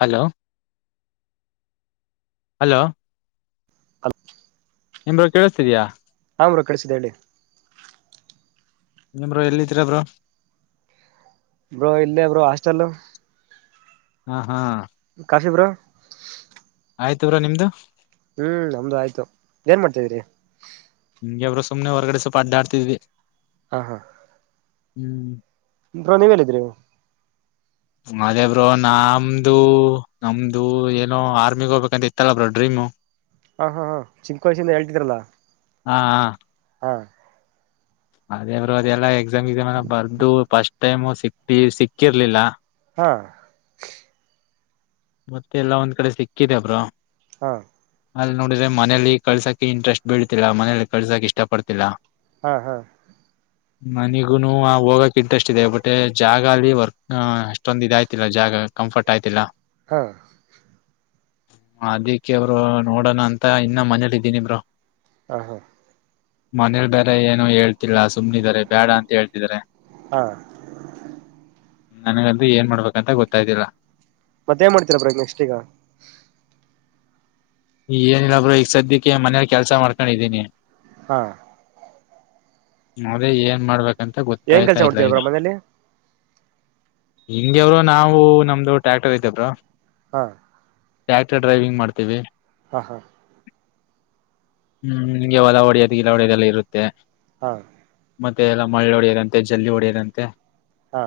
Hello hello [inaudible] ಹ [inaudible] ನಿಮ ಕೇಳಿಸ್ತಿದಯಾ [inaudible] ನಾಮ್ರ ಕಡಿಸಿದಿ [inaudible] ನಿರು ಎಲ್ಲಿದರ ಬ್ರೋ [inaudible] ಬ್ರೋ ಇಲ್ಲೇ ಬ್ರೋ ಹಾಸ್ಟೆಲ್ [inaudible] ಹಾ ಹಾ [inaudible] ಕಾಶಿಪುರ [inaudible] ಆಯ್ತುವ್ರಾ ನಿಮ್ದು [inaudible] ಹ್ಮ್ ನಮ್ದು ಆಯ್ತು ಏನ್ ಮಾಡ್ತಿದರಿ [inaudible] ನಿಂಗೆಬ್ರು ಸುಮ್ಮನೆ ಹೊಗಡೆ ಸ್ವಪ ಅಡ್ಡಾಡ್ತಿದ್ವಿ [inaudible] ಹ ಹಾ [inaudible] ಹ್ಮ್ [inaudible] ಇರು ನೀವಲ್ಲಿದ್ರಿ [inaudible] ಅದೇ ಬ್ರೋ ನಮ್ದು ನಮ್ದು ಏನೋ ಆರ್ಮಿ ಹೋಗ್ಬೇಕಂತ ಇತ್ತಲ್ಲ ಬ್ರೋ ಡ್ರೀಮ್ [inaudible] ಹ [inaudible] ಹಾ ಹಾ ಹಾ ಚಿಕ್ಕ ವಯಸ್ಸಿಂದ ಹೇಳ್ತಿದ್ರಲ್ಲಾ [inaudible] ಹಾ ಹ [inaudible] ಹಾ [inaudible] ಅದೇ ಬರುೋ ಅದೆಲ್ಲಾ ಎಕ್ಸಾಮ್ ಎಕ್ಸಾಮ್ ಎಲ್ಲ ಬರ್ದು ಫಸ್ಟ್ ಟೈಮ್ ಸಿಕ್ ಸಿಕ್ಕಿರ್ಲಿಲ್ಲ [inaudible] ಹಾ ಮತ್ತೆ ಎಲ್ಲಾ ಒಂದ್ ಕಡೆ ಸಿಕ್ಕಿದೆ ಬ್ರೋ ಹಾ ಅಲ್ಲಿ ನೋಡಿದ್ರೆ ಮನಲಿ ಕಳ್ಸಕ ಇಂಟ್ರೆಸ್ಟ್ ಬೀಳ್ತಿಲ್ಲ ಮನೇಲಿ ಕಳ್ಸಕ್ ಇಷ್ಟ ಪಡ್ತಿಲ್ಲಾ ಹಾ ಹಾ ಮನಿಗು ಹೋಗಕ್ ಇಂಟ್ರೆಸ್ಟ್ ಇದೆ ಬಟ್ೆ ಜಾಗ ಅಲ್ಲಿ ವರ್ಕ್ ಅಷ್ಟೊಂದ ಇದಾಯ್ತಿಲ್ಲ ಜಾಗ ಕಂಫರ್ಟ್ ಆಯ್ತಿಾ ಹಾ ಅದಿಕ್ಕೆ ಅವರು ನೋಡೋಣ ಅಂತ ಇನ್ನ ಮನೇಲಿಿದ್ದೀನಿಬ್ರು ಹ ಹಾ ಮನೇಲ್ ಬೇರೆ ಏನು ಹೇಳ್ ಗತ್ತಳ ಸುಮ್ಮ್ನಿದ್ದಾರೆ ಬೇಡ ಅಂತ ಹೇಳ್ತಿದಿದ್ದಾರೆ ಹಾ ನನಗಲ್್ದು ಏನ್ ಮಾಡ್ಬೇಕಂತ ಗೊತ್ತಾಯ್ದಿಲ್ಲ ಮತ್ತೆೇಏನ್ ಮಾಡ್ತೀರಾ ಬ್ರೋ ಇಗ ನೆಕ್ಸ್ಟ್ ಈಗ ಏನಿಲ್ಲ ಬ್ರೋ ಈಗ ಸದ್ಯಕ್ಕೆ ಮನೇಲಿ ಕೆಲ್ಸ ಮಾಡ್ಕೊಂಡಿದ್ದೀನಿ ಹಾ ಮದೇ ಏನ್ ಮಾಡ್ಬೇಕಂತ ಏನ್ ಗೊತ್ತಾಯ್ತಾ ಕೆಲ್ಸ ಇಲ್ಲ ಮಾಡ್ತೀರ ಈಗ ಬ್ರೋ ಮನೇಲಿ ಹಿಂಗೇ ಬ್ರೋ ನಾವು ನಮ್ದು ಟ್ರ್ಯಾಕ್ಟರ್ ಇದ್ದೆ ಬ್ರೋ ಹಾ ಟ್ಯಾಕ್ಟರ್ ಡ್ರೈವಿಂಗ್ ಮಾಡ್ತೀವಿ ಹಾ ಹಾ ಹ್ಮ್ ನಿಮ್ಗೆ ಹೊಲ ಹೊಡೆಯೋದು ಗಿಲ ಹೊಡೆಯೋದೆಲ್ಲ ಇರುತ್ತೆ ಹ ಮತ್ತೆ ಎಲ್ಲ ಮಳ್ಳೆ ಹೊಡೆಯರಂತೆ ಜಲ್ಲಿ ಹೊಡೆಯದಂತೆ ಹಾ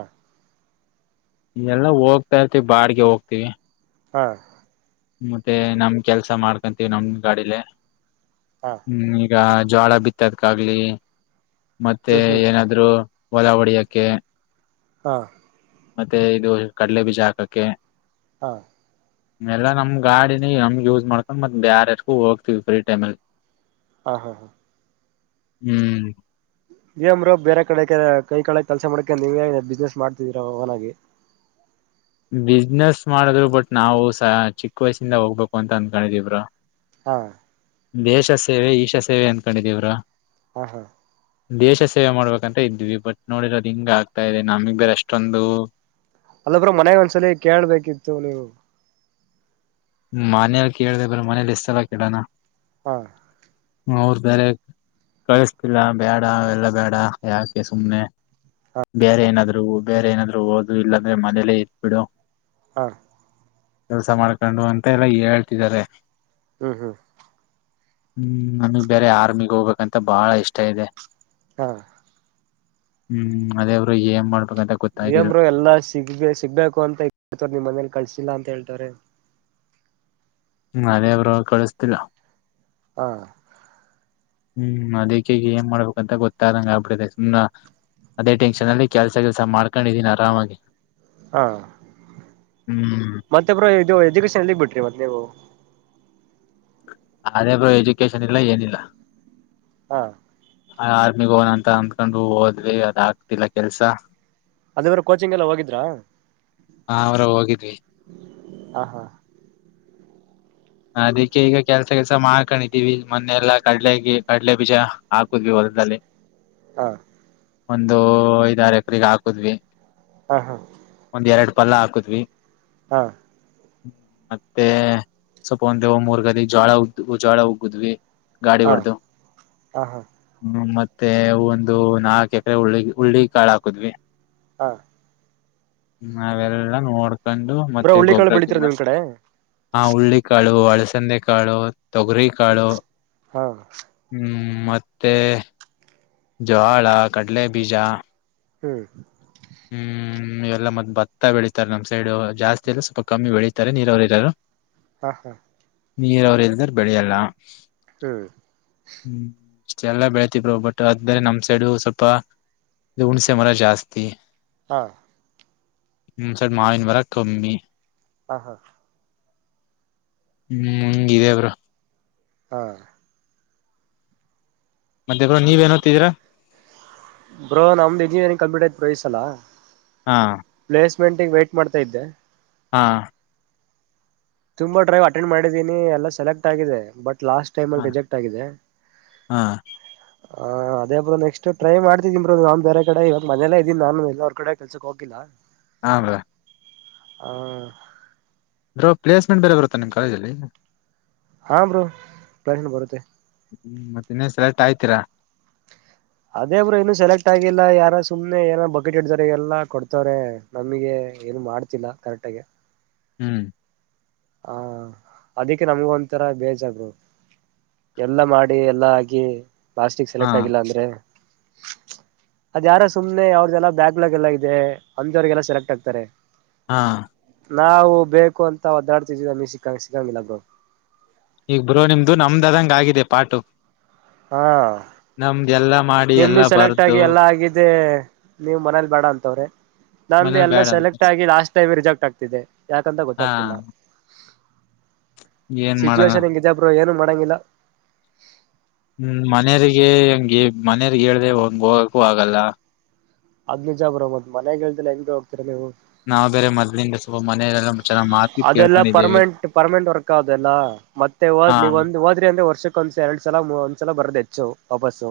ಎಲ್ಲ ಹೋಗ್ತಾ ಇರ್ತಿವಿ ಬಾಡಗೆ ಹೋಗ್ತಿವಿ ಹಾ ಮತ್ತೆ ನಮ ಕೆಲ್ಸ ಮಾಡ್ಕೊಂತೀವಿ ನಮ ಗಾಡಿಲೆ ಹಾ ಹ್ಮ್ ಈಗ ಜೋಳ ಬಿತ್ತದಕ ಆಾಗ್ಲಿ ಮತ್ತೆ ಹ್ಮ್ ಹ್ಮ್ ಏನಾದ್ರು ಹೊಲ ಹೊಡಿಯಕ್ಕೆ ಹಾ ಮತ್ತೆ ಇದು ಕಡಲೆ ಬೀಜ ಹಾಕಕ್ಕೆ ಹಾ ಎಲ್ಲಾ ನಮ್ ಗಾಡಿನ ನಮ್ ಯೂಸ್ ಮಾಡ್ಕೊಂಡ್ ಮತ್ ಬ್ಯಾರ್ ಎಷ್ಟಗು ಹೋಗ್ತಿವಿ ಫ್ರೀ ಟೈಮ ಅಲ್ಲಿ ಹಾ ಹಾ ಹಾ ಹ್ಮ್ ಏನ್ ಬ್ರೋ ಬೇರೆ ಕಡೆ ಕೈ ಕಡೆ ಕೆಲಸ ಮಾಡಕ ನೀವೇ ಬಿಸ್ನೆಸ್ ಮಾಡ್ತಿದೀರ ಓನ್ನಾಗಿ ಬಿಸ್ನೆಸ್ ಮಾಡಿದ್ರು ಬಟ್ ನಾವು ಸ ಚಿಕ್ಕ ವಯಸ್ಸಿಂದ ಹೋಗ್ಬೇಕು ಅಂತ ಅಂದಕೊಂಡಿದೀಿವಿ ಬ್ರೋ ಹಾ ದೇಶ ಸೇವೆ ಈಶ ಸೇವೆ ಅನ್ಕೊಂಡಿದೀವರು ಹ್ಮ ಹಾ ದೇಶ ಸೇವೆ ಮಾಡ್ಬೇಕಂತ ಇದ್ವಿ ಬಟ್ ನೋಡಿರ ಅದು್ ಹಿಂಗ ಆಗ್ತಾ ಇದೆ ನಮಗ್ ಬೇರೆ ಅಷ್ಟೊಂದು ಅಲ್ಲಬ್್ರ ಮನೆಗ್ ಒಂದ್ಸಲಿ ಕೇಳ್ಬೇಕಿತ್ತು ನೀವು ಮನೇಲಿ ಕೇಳಿದೆ ಬ್ರ ಮನೇಲಿ ಎಷ್ಟಲ್ಲ ಕೇಳೋಣ ಹಾ ಅವ್ರ ಬೇರೆ ಕಳಸ್್ತಿಲ್ಲ ಬೇಡ ಅವ ಎಲ್ಲ ಬೇಡ ಯಾಕೆ ಸುಮ್ಮ್ನೆ ಬೇರೆ ಏನಾದ್ರು ಬೇರೆ ಏನಾದ್ರು ಓದು ಇಲ್ಲಾಂದ್ರೆ ಮನೇಲೆೇ ಇರ್ಬಿಡು ಹ ಕೆಲ್ಸ ಮಾಡ್ಕೊಂಡು ಅಂತ ಎಲ್ಲಾ ಹೇಳ್ತಿದಿದ್ದಾರೆ ಹ್ಮ್ ಹ್ಮ್ ಹ್ಮ್ ನಮಗ್ ಬೇರೆ ಆರ್ಮಿಿಗೆ ಹೋಗ್ಕ್ಂತ ಬಹಳ ಇಷ್ಟ ಇದೆ ಹಾ ಹ್ಮ್ ಅದೇವರು ಏನ್ ಮಾಡ್ ನೀಮರು ಎಲ್ಲಾ ಸಿಗ್ಬೇಕ ಸಿಗ್ಬೇಕು ಅಂತ ಹೇಳ್ತವ್ರ ನಿಮ್ಮ್ ಮನೇಲಿ ಕಳ್ಸಿಲ್ಲಾ ಅಂತ ಹೇಳ್ತವ್ರ ್ಮ ಅದೇ ಬರು ಕಳಿಸ್ತಿಲ್ಲ ಹಾ ಹ್ಮ್ ಅದಕ್ಕೆ ಏನ್ ಮಾಡ್ಬೇಕುಂತ ಗೊತ್ತಾದಂಗ ಆಗ್ಬಿಡಿದೆ ಸುಮ್ ಅದೇ ಟೆನ್ಷನ್ ಅಲ್ಲಿ ಕೆಲ್ಸ ಕೆಲ್ಸ ಮಾಡ್ಕೊಂಡಿದೀನಿ ಆರಾಮಾಗಿ ಹಾ ಹ್ಮ್ ಮತ್ತೊಬ್ಬರು ಇದು ಎಜುಕೇಶನ್ಲ್ಲಿಗ್ ಬಿಿಟ್ರಿ ಮತ್ತೆ ನೀವು ಅದೇ ಬ್ರ ಎಜುಕೇಶನ್ ಇಲ್ಲ ಏನಿಲ್ಲ ಹಾ ಆರ್ಮಿಗ್ ಹೋನಂತ ಅಂದಕೊಂಡು ಹೋದ್ವಿ ಅದ ಆಗ್ತಿಲ್ಲ ಕೆಲ್ಸ ಅದವ್ರ ಕೋಚಿಂಗ್ ಎಲ್ಲ ಹೋಗಿದ್ರಾ ಹಾ ಅವರ ಹೋಗಿದ್ವಿ ಹ ಹಾ ಅದಕ್ಕೆ ಈಗ ಕೆಲ್ಸ ಕೆಸ ಮಾಡ್ಕೊಂಡಿದೀವಿ ಮೊನ್ನೆಲ್ಲ ಕಡಲೆಗೆ ಕಡ್ಲೆ ಬೀಜ ಹಾಕುದ್ವಿ ಹೊಲ್ದಲ್ಲಿ ಹಾ ಒಂದು ಐದಾರ ಎಕರೆಗೆ ಹಾಕುದ್ವಿ ಹಾ ಹಾ ಒಂದ್ ಎರಡ್ ಪಲ್ಲ ಹಾಕತ್್ವಿ ಹಾ ಹ್ಮ ಮತ್ತೆ ಸ್ವಲ್ಪ ಒಂದ ದೇವ ಮೂರ್ಗಾಲ ಜಳ ಉ್ದ ಜೋಳ ಉಗುದ್ವಿ ಗಾಡಿ ಹಾ ವರ್ದು ಹಾ ಹಾ ಹಾ ಹ್ಮ ಮತ್ತ ಮತ್ತೆ ಒಂದು ನಾಲ್ಕ ಎಕರೆ ಉುಳ್ಳಿ ಉರುಳ್ಳಿ ಕಾಳ ಹಾಕುದ್ವಿ ಹಾ ನಾವೆಲ್ಲ ನೋಡ್ಕೊಂಡು ಬ್ರೋ ಮತ್ತೆ ಹುಳ್ಳಿಕಾಳು ಗೊಬ್ಬರ ಬೆಳಿತೀರ ಗ ನಿಮ್ ಕಡೆ ಆ ಹುಳ್ಳಿ ಕಾಳು ಒಳಸಂದೆ ಕಾಳು ತೊಗರಿ ಕಾಳು ಹಾ ಹ್ಮ್ ಮತ್ತೆ ಜ್ೋವಾಳ ಕಡ್ಲೆ ಬೀಜ ಹ್ಮ್ ಹ್ಮ್ ಹ್ಮ್ ಇ ಎಲ್ಲ ಮ ಭತ್ತ ಬೆಳೀಿತಾರೆ ನಮ್ ಸೈಡ್ ಜಾಸ್ತಿ ಎಲ್ಲ ಸ್ವಲ್ಪ ಕಮ್ಮಿ ಬೆಳೀಿತಾರೆ ನೀರವರು ಇರೋರು ಹಾ ಹಾ ನೀರ ಅವ್ರ ಇಲ್ದ್ರ ಬೆಳೆಯಲ್ಲ ಹ್ಮ್ ಇಷ್ಟ ಎಲ್ಲ ಬೆಳತಿದರು ಬಟ್ ಅದ್ಮೇಲೆ ನಮ್ ಸೈಡು ಸ್ವಲ್ಪ ಹುಣ್ಸೆ ಮರ ಜಾಸ್ತಿ ಹಾ ಹ್ಮ್ ಸರಿ ಮಾವಿನ ವರ ಕಮ್ಮಿ ಹ ಹಾ ಹ್ಮ್ ಹಂಗ ಅವರು ಹಾ ಮತ್ತೆ ಬ್ರೋ ಹ್ಮ್ ನೀವೇನ್ ಓದ್ತಿದೀರಾ ಬ್ರೋ ನಮ್ದು ಇಂಜಿನಿಯರಿಂಗ್ ಕಂಪೀಟ್ ಆಐತ್ ಬಯಸ ಅಲ್ಲ ಹಾ ಗಂಟೆಗೆ ವೈಟ್ ಮಾಡ್ತಾ ಇದ್ದೆ ಹಾ ತುಂಬಾ ಡ್ರೈವ್ ಅಟೆಂಡ್ ಮಾಡಿದ್ದೀನಿ ಎಲ್ಲಾ ಸೆಲೆಕ್ಟ್ ಆಗಿದೆ ಬಟ್ ಲಾಸ್ಟ್ ಟೈಮ್ ಹಾ ಅಲ್ಲಿ ರಿಜೆಕ್ಟ್ ಆಗಿದೆ ಹಾ ಹ ಅದೇ ಬ್ರ ನೆಕ್ಸ್ಟ್ ಟ್ರೈ ಮಾಡ್ತಿದೀಿರು ನಾನ್ ಬೇರೆ ಕಡೆ ಇವತ್ ಮನೇಲ್ಲ ಇದೀನ ನಾನು ಎಲ್ಲರ ಕಡೆ ಕೆಲ್ಸಕ್ ಹೋಗಿಲ್ಲ ಹಮ್ರಾ ಹ ಬ್ರೊ ಪ್ಲೇಸ್ಮೆಂಟ್ ಬೇರೆ ಬರುತ್ತೆ ನಿಮ್ ಕಾಲೇಜಲ್ಲಿ ಹ ಬ್ರೊ ಪಶನ್ [unintelligible] ಬರುತ್ತೆ ಹ್ಮ್ ಮತ್ತೆ ಇನ್ನೇನ್ ಸೆಲೆಕ್ಟ್ ಆಯ್ತೀರಾ ಅದೇ ಬ್ರೊ ಇನ್ನು ಸೆಲೆಕ್ಟ್ ಆಗಿಲ್ಲ ಯಾರೊ ಸುಮ್ನೆ ಏನೊ ಬಕೆಟ್ ಇಡ್ದೋರ್ಗೆಲ್ಲಾ ಕೊಡ್ತವ್ರೆ ನಮ್ಗೆ ಏನು ಮಾಡ್ತಿಲ್ಲ ಕರೆಕ್ಟಾಗಿ ಹ್ಮ್ ಹಾ ಅದಿಕ್ಕೆ ನಮ್ಗ ಒಂಥರ ಬೇಜಾರ್ ಬ್ರೊ ಎಲ್ಲಾ ಮಾಡಿ ಎಲ್ಲಾ ಆಗಿ ಲಾಸ್ಟಿಗ್ ಹಾ ಸೆಲೆಕ್ಟ್ ಆಗಿಲ್ಲ ಅಂದ್ರೆ ಅದ ಯಾರೋ ಸುಮ್ನೆ ಅವ್ರಗೆಲ್ಲ ಬ್ಯಾಕ್ಲಾಗ್ ಎಲ್ಲಾ ಇದೆ ಅಂತವ್ರಿಗೆಲ್ಲ ಸೆಲೆಕ್ಟ್ ಆಗ್ತಾರೆ ಹಾ ನಾವು ಬೇಕು ಅಂತ ಒದ್ದಾಡ್ತಿದ್ದೀರ ನೀ ಸಿಕ್ಕಾಂಗ ಸಿಕ್ಕಂಗಿಲ್ಲ ಬ್ರೊ ಈಗ್ ಬ್ರೋ ನಿಮ್ದು ನಮ್ದದಂಗ ಆಗಿದೆ ಪಾಟು ಹಾ ನಮ್ ನಿಮ್ದು ಸೆಲೆಕ್ಟ್ ಆಗಿ ಎಲ್ಲಾ ಆಗಿದ್ದೆ ನೀವ್ ಮನೇಲಿ ಬೇಡ ಅಂತವ್ರೆ ನಮ್ದು ಮನೇಲಿ ಎಲ್ಲ ಬೇಡ ಸೆಲೆಕ್ಟ್ ಅಂತಾರೆ ಆಗಿ ಲಾಸ್ಟ್ ಟೈಮ್ ರಿಜೆಕ್ಟ್ ಆಗ್ತಿದ್ದೆ ಯಾಕಂತ ಗೊತ್ತಾಗ್ತಿಲ್ಲ ಹಾ ಏನ್ ಮಾಡಣ ಸಿಚುವೇಷನ್ ಇಂಗಿದೆ ಬ್ರೊ ಏನು ಮಡಂಗಿಲ್ಲ ಹ್ಮ್ ಮನೆಯರಿಗೆ ಹೆಂಗೆ ಮನೆಯರ್ಗ ಹೇಳ್ದೆ ಹಂಗ ಹೋಗಕ್ಕು ಆಗಲ್ಲ ಹದ್ ನಿಜ ಬ್ರ ಮತ್ ಮನೆಗ್ಹೇಲ್ದಲೆ ಹೆಂಗು ಹೋಗ್ತೀರಾ ನೀವು ನಾವು ಬೇರೆ ಮದ್ಲಿಂದು [unintelligible] ಅದೆಲ್ಲ ಪರ್ಮನೆಂಟ್ ಪರ್ಮನೆಂಟ್ ವರ್ಕ್ ಆದೆಲ್ಲಾ ಮತ್ತೆ ಹಾ ಹೋದ್ ನೀವ್ ಒಂದು ಹೋದ್ರಿ ಅಂದ್ರೆ ವರ್ಷಕ್ಕೆ ಒಂದ್ಸ ಎರಡ್ ಸಲ ಮೂ ಒಂದ್ಸಲ ಬರದ ಹೆಚ್ಚು ವಾಪಸ್ಸು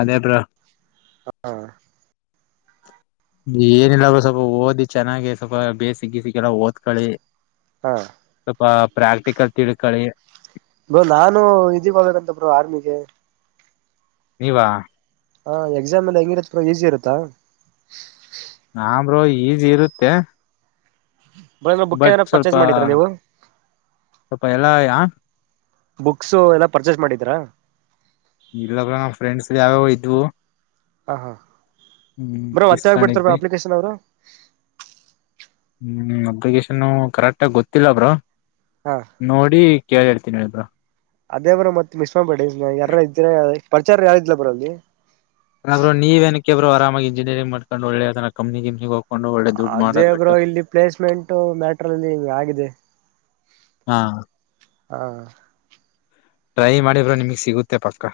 ಅದೇ ಬ್ರೊ ಹ ಏನಿಲ್ಲ ಬ್ರೊ ಸ್ವಲ್ಪ ಓದಿ ಚೆನ್ನಾಗಿ ಸ್ವಲ್ಪ ಬೇಸಿಕ್ ಗೀಸಿಕ್ ಎಲ್ಲ ಓದ್ಕಳಿ ಹಾ ಪ್ರಾಕ್ಟಿಕಲ್ ತಿಳ್ಕಲಿ ಬ್ರೊ ನಾನು ಇದಿ ಹೋಗಬೇಕಂತ ಬ್ರೊ ಆರ್ಮಿಗೆ ನೀವಾ ಹಾ ಎಕ್ಸಾಮ್ ಎಲ್ಲಿ ಹೆಂಗಿರುತ್ತ ಬ್ರೊ ಈಸಿ ಇರುತ್ತಾ ಬ್ರೊ ಈಜಿ ಇರುತ್ತೆ ಬ್ರೋ ಏನಾರ ಬುಕ್ ಬಟ್ ಏನಾರ ಸ್ವಲ್ಪ ಪರ್ಚೇಸ್ ಮಾಡಿದ್ರಾ ನೀವು ಸ್ವಲ್ಪ ಎಲ್ಲ ಯಾ ಬುಕ್ಸು ಎಲ್ಲ ಪರ್ಚೇಸ್ ಮಾಡಿದ್ರಾ ಇಲ್ಲಾಗ ಬ್ರೊ ನಮ್ಮ್ ಫ್ರೆಂಡ್ಸ್ ಯಾವ್ಯಾವ ಇದ್ವು ಹ ಹಾ ಹ್ಮ್ ಬ್ರೊ ಮತ್ತೆ ಯಾವಾಗ್ಬಿಡ್ತಾರ ಬ್ರೊ ಇಸ್ಕೊಂಡಿದ್ವಿ ಅಪ್ಲಿಕೇಶನ್ ಅವರು ಹ್ಮ್ ಅಪ್ಲಿಕೇಶನ್ ಕರೆಕ್ಟ್ ಆಗ ಗೊತ್ತಿಲ್ಲ ಬ್ರೊ ಹಾ ನೋಡಿ ಕೇಳಿೇಳ್ತಿ ತಿಿನದ [unintelligible] ಅದೇ ಬ್ರೊ ಮತ್ ಮಿಸ್ಮಾಡ್ಬೇಡಿ ಯಾರ ಇದ್ದರೆ ಪ್ರಚಾರ ಯಾರಿದ್ಲ ಬ್ರ ಅಲ್ಲಿ [unintelligible] ಅಲ್ಲ ಬ್ರೊ ನೀವ್ ಏನಿಕ್ಕೆ ಬ್ರೊ ಆರಾಮಾಗಿ ಇಂಜಿನಿಯರಿಂಗ ಮಾಡ್ಕೊಂಡು ಒಳ್ಳೆದನ ಕಮ್ಪನಿಗಿಮ್ಪನಿಗೆ ಹೋಗ ಅದೇ ಬ್ರೊ ಇಲ್ಲಿ ಪ್ಲೇಸ್ಮೆಂಟ್ ಮ್ಯಾಟ್ರ ಅಲ್ಲಿ ಆಗಿದೆ ಹಾ ಹಾ ಟ್ರೈ ಮಾಡಿ ಬ್ರೊ ನಿಮಗ್ ಸಿಗುತ್ತೆ ಪಕ್ಕ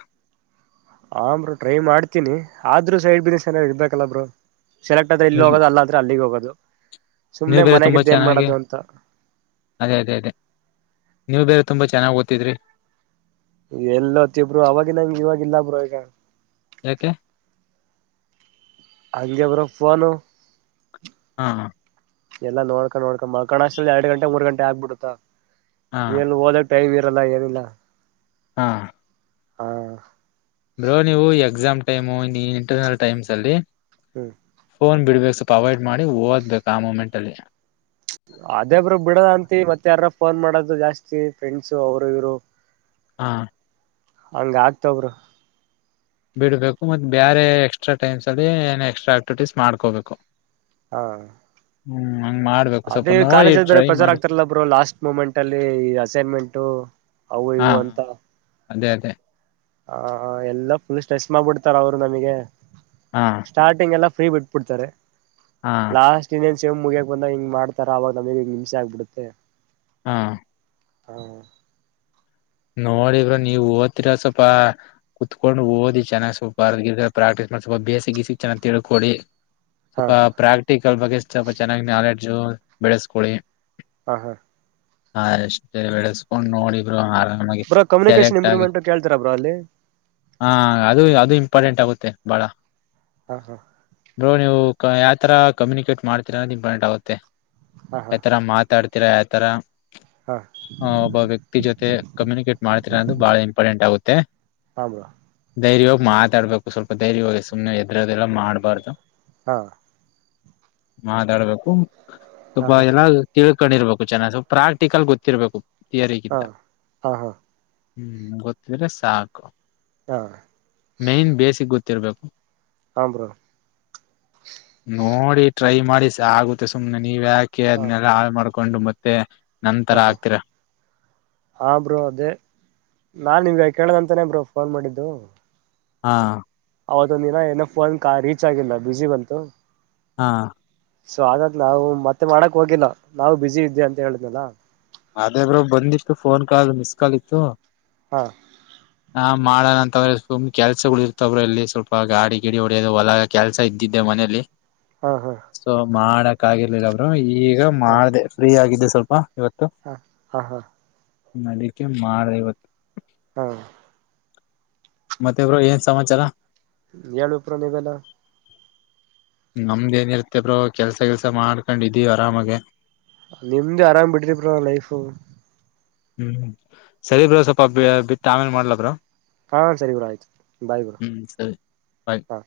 ಹ ಬ್ರೊ ಟ್ರೈ ಮಾಡ್ತೀನಿ ಆದ್ರೂ ಸೈಡ್ ಬಿಸ್ನೆಸ್ ಚನಾಗ್ [unintelligible] ಇರ್ಬೇಕಲ್ಲ ಬ್ರರು ಸೆಲೆಕ್ಟ್ ಆದ್ರೆ ಇಲ್ಲಿ ನೀವ್ ಹೋಗದು ಅಲ್ಲ ಅಂದ್ರೆ ಅಲ್ಲಿಗೆ ಹೋಗೋದು ನೀವ್ ಸುಮ್ನೆ ಬೇರೆ ತುಂಬಾ ಮನೆಗಿದ್ದ ಏನ್ ಚೆನ್ನಾಗಿ ಮಾಡೋದು ಅಂತ ಅದೇ ಅದೇ ಅದೇ ನೀವು ಬೇರೆ ತುಂಬಾ ಚೆನ್ನಾಗ ಓತ್ತಿದ್ರಿ ಎಲ್ಲೋತ್ತೀವ್ ಬ್ರೊ ಅವಾಗಿನಂಗಿವಾಗ್ ಇಲ್ಲ ಬ್ರೊ ಈಗ ಯಾಕೆ ಹಂಗೆ ಬರ ಪನು ಹಾ ಹಾ ಎಲ್ಲಾ ನೋಡ್ಕಾ ನೋಡ್ಕ ಮಕಣಷ್ಟ ಎರಡು ಗಂಟೆ ಮೂರ್ ಗಂಟೆ ಆಗ್ಬಿಡುತ್ತಾ ಹಾ ನೀ ಹೋದ ಟೈಮ್ ಇರಲ ಏನಿಲ್ಲ ಹಾ ಹಾ ಬ್ರೋ ನೀವು ಎಕ್ಸಾಮ್ ಟೈಮು ಇಂಟರ್ನಲ್ ಟೈಮ್ಸ್ ಅಲ್ಲಿ ಹ್ಮ್ ಫೋನ್ ಬಿಡ್ಬೇಕು ಸ್ವಲ್ಪ ಅವೈ್ಡ್ ಮಾಡಿ ಓದ್ಬೇಕು ಆ ಮೂೊಮೆಂಟ್ ಅಲ್ಲಿ ಅದೇಬರು ಬಿಡದ ಅಂತಿ ಮತ್ತೆ ಯಾರ ಫೋನ್ ಮಾಡೋದು ಜಾಸ್ತಿ ಫ್ರೆಂಡ್ಸು ಅವರು ಇವರು ಹಾ ಹಂಗ ಆಗ್ತವ ಬ್ರೋ ಬಿಡ್ಬೇಕು ಮತ್ತ ಬೇರೆ ಎಕ್ಸ್ಟ್ರಾ ಟೈಮ್ಸ್ ಅಲ್ಲಿ ಏ ಎಕ್ಸ್ಟ್ರಾ ಆಕ್ಟಿವಿಟೀಸ್ ಮಾಡ್ಕೋಬೇಕು ಹಾ ಹ್ಮ್ ಹಂಗ್ ಮಾಡ್ಬೇಕು ಸ್ವಲ್ಪ ಅದೇ ನೋಡಿ ಕಾಲೇಜಲ್ಲಿ ಬೇರೆ ಟ್ರೈ ಪ್ರೆಷರ್ ಮಾಡಿ ಹಾಕ್ತಾರಲಾ ಬ್ರೋ ಲಾಸ್ಟ್ ಮೂಮೆಂಟ್ ಅಲ್ಲಿ ಅಸೈನ್ಮೆಂಟ ಅವು ಹಾ ಇವು ಅಂತ ಅದೇ ಅದೇ ಹ ಎಲ್ಲ ಫುಲ್ ಸ್ಟ್ರೆಸ್ ಮಾಡ್ಬಿಡ್ತಾರ ಅವರು ನಮಗೆ ಹಾ ಸ್ಟಾರ್ಟಿಂಗ್ ಎಲ್ಲ ಫ್ರೀ ಬಿಟ್ಟ ಬಿಡ್ತಾರೆ ಹಾ ಲಾಸ್ಟ್ ಇನ್ನೇನ್ ಸೇಮ್ ಮುಗಿಯಕ ಬಂದ ಹಿಂಗ ಮಾಡ್ತಾರ ಆವಾಗ ನಮೇಲೆ ಈಗ ನಿಮ್ಸ ಆಗ್ಬಿಡುತ್ತೆ ಹಾ ಹಾ ನೋಡಿ ಬ್ರೋ ನೀವು ಓದ್ತಿರ ಸ್ವಲ್ಪ ಕುತ್ಕೊಂಡು ಓದಿ ಚೆನ್ನಾಗಿ ಸ್ವಲ್ಪ ಅದು ಗೀಡು ಪ್ರಾಕ್ಟೀಸ್ ಮಾಡಿ ಸ್ವಲ್ಪ ಬೇಸಿಕ್ ಗಿಸಿಕ್ ಚೆನ್ನಾಗಿ ತಿಳ್ಕೊಳ್ಳಿ ಸ್ವಲ್ಪ ಹಾ ಪ್ರಾಕ್ಟಿಕಲ್ ಬಗ್ಗೆ ಸ್ವಲ್ಪ ಚೆನ್ನಾಗಿ್ ನಾಲೆಡ್ಜು ಬೆಳೆಸ್ಕೊಳ್ಳಿ ಹ ಹಾ ಹಾ ಎಷ್ಟೇ ಬೆಳೆಸ್ಕೊಂಡ್ ನೋಡಿ ಬ್ರೋ ಆರಾಮ ನಮಗೆ ಬ್ರೋ ಕಮ್ಯುನಿಕೇಶನ್ ಸೆಲೆಕ್ಟ್ ಆಗಿ ಇಂಪ್ರೂವ್ಮೆಂಟ್ ಕೇಳ್ತೀರಾ ಬ್ರೋ ಅಲ್ಲಿ ಹ ಅದು ಅದು ಇಂಪಾರ್ಟೆಂಟ್ ಆಗುತ್ತೆ ಮತ್ತೆ ಬಾಳ ಹಾ ಹಾ ಬೋ ನೀವು ಯಾವ ತರ ಕಮ್ಯುನಿಕೇಟ್ ಮಾಡ್ತೀರ ಅಂದ ಇಂಪಾರ್ಟೆಂಟ್ ಆಗುತ್ತೆ ಹಾ ಯಾವತರ್ ಮಾತಾಡ್ತಿರ ಯಾವತರ್ ಹಾ ಹಾ ಆ ಒಬ್ಬ ವ್ಯಕ್ತಿ ಜೊತೆ ಕಮ್ಯುನಿಕೇಟ್ ಮಾಡ್ತೀರಾ ಅನ್ನದು ಬಹಳ ಇಂಪಾರ್ಟೆಂಟ್ ಆಗುತ್ತೆ ಹಾ ಬ್ರೋ ಧೈರ್ಯ ಹೋಗಿ ಮಾತಾಡ್ಬೇಕು ಸ್ವಲ್ಪ ದೈರ್ಯವಾಗಿ ಸುಮ್ಮನೆ ಹೆದರುವುದು ಎಲ್ಲಾ ಮಾಡ್ಬಾರ್ದು ಹಾ ಮಾತಾಡ್ಬೇಕು ಸ್ವಲ್ಪ ಹಾ ಹಾ ಎಲ್ಲಾ ತಿಳ ಕೊಂಡಿರ್ಬೇಕು ಚೆನ್ನಾಗಿ ಸ್ವಲ್ಪ ಪ್ರಾಕ್ಟಿಕಲ್ ಗೊತ್ತಿರ್ಬೇಕು ಥಿಯರಿಗಿಂತ ಹಹಾ ಹ್ಮ್ ಗೊತ್ತಿದ್ರೆ ಸಾಕು ಹಾ ಮೇನ್ ಬೇಸಿಕ್ ಗೊತ್ತಿರ್ಬೇಕು ಹ ಬ್ರೋ ನೋಡಿ ಟ್ರೈ ಮಾಡಿ ಆಗುತ್ತೆ ಸುಮ್ನೆ ನೀವ್ ಯಾಕೆ ಹಾ ಅದ್ನ್ನೆಲ್ಲ ಹಾಳ್ ಮಾಡ್ಕೋ ಕೊಂಡು ಮತ್ತೆ ನಂತರ ಹಾ ಹಾ ಹಾಕ್ತಿರ ಹಾ ಬ್ರೋ ಅದೇ ನಾನ್ ಕೇಳ್ದಂತಾನೇ ಬ್ರೋ ಫೋನ್ ಮಾಡಿದ್ದು ಹಾ ಅವತ್ತೊಂದ ದಿನ ಏನೋ ಫೋನ್ ರೀಚ್ ಆಗಿಲ್ಲ ಬಿಸಿ ಬಂತು ಹಾ ಸೊ ಹಾಗಾಗ ನಾವು ಮತ್ತೆ ಮಾಡಕ್ ಹೋಗಿಲ್ಲ ನಾವು ಬಿಸಿ ಇದೆ ಅಂತ ಹೇಳಿದ್ನಲ್ಲ ಅದೇ ಬ್ರೋ ಬಂದಿತ್ತು ಫೋನ್ ಕಾಲ್ ಮಿಸ್ ಕಾಲ್ ಇತ್ತು ಹಾ ಹಾ ಮಾಡೋಣ ಅಂತ ಸುಮ್ ಕೆಲ್ಸಗಳು ಇರ್ತವ್ರ ಇಲ್ಲಿ ಸ್ವಲ್ಪ ಗಾಡಿ ಗಿಡಿ ಹೊಡೆಯೋದು ಹೊಲಗ ಕೆಲ್ಸ ಇದ್ದಿದ್ದೆ ಮನೇಲಿ ಹಾ ಹಾ ಸೊ ಮಾಡಕ್ ಆಗಿರ್ಲಿಲ್ಲ ಬ್ರೋ ಈಗ ಮಾಡ್ದೆ ಫ್ರೀ ಆಗಿದ್ದೆ ಸ್ವಲ್ಪ ಇವತ್ತು ಹ ಹಾ ಹಾ ಅದಿಕೆ ಮಾಡ್ದೆ ಇವತ್ತು ಹ್ಮ ಮತ್ತೆ ಬ್ರೋ ಏನ್ ಸಮಾಚಾರ ಹೇಳ್ಬೇಕು ಬ್ರೋ ನೀವೆ ಎಲ್ಲಾ ನಮ್ದ ಏನಿರುತ್ತೆ ಬ್ರೋ ಕೆಲ್ಸ ಗಿಲ್ಸ ಮಾಡ್ಕೊಂಡಿದೀವಿ ಆರಾಮಾಗೆ ನಿಮ್ದು ಆರಾಮ್ ಬಿಡ್ರಿ ಬ್ರೋ ಲೈಫು ಹ್ಮ್ ಸರಿ ಬ್ರೋ ಸ್ವಲ್ಪ ಬಿಟ್ಟು ಆಮೇಲೆ ಮಾಡ್ಲ ಬ್ರೋ ಹಾ ಸರಿ ಬ್ರೋ ಆಯ್ತು ಬಾಯ್ ಬ್ರೋ ಹ್ಮ್ ಸರಿ ಬಾಯ್. ಹ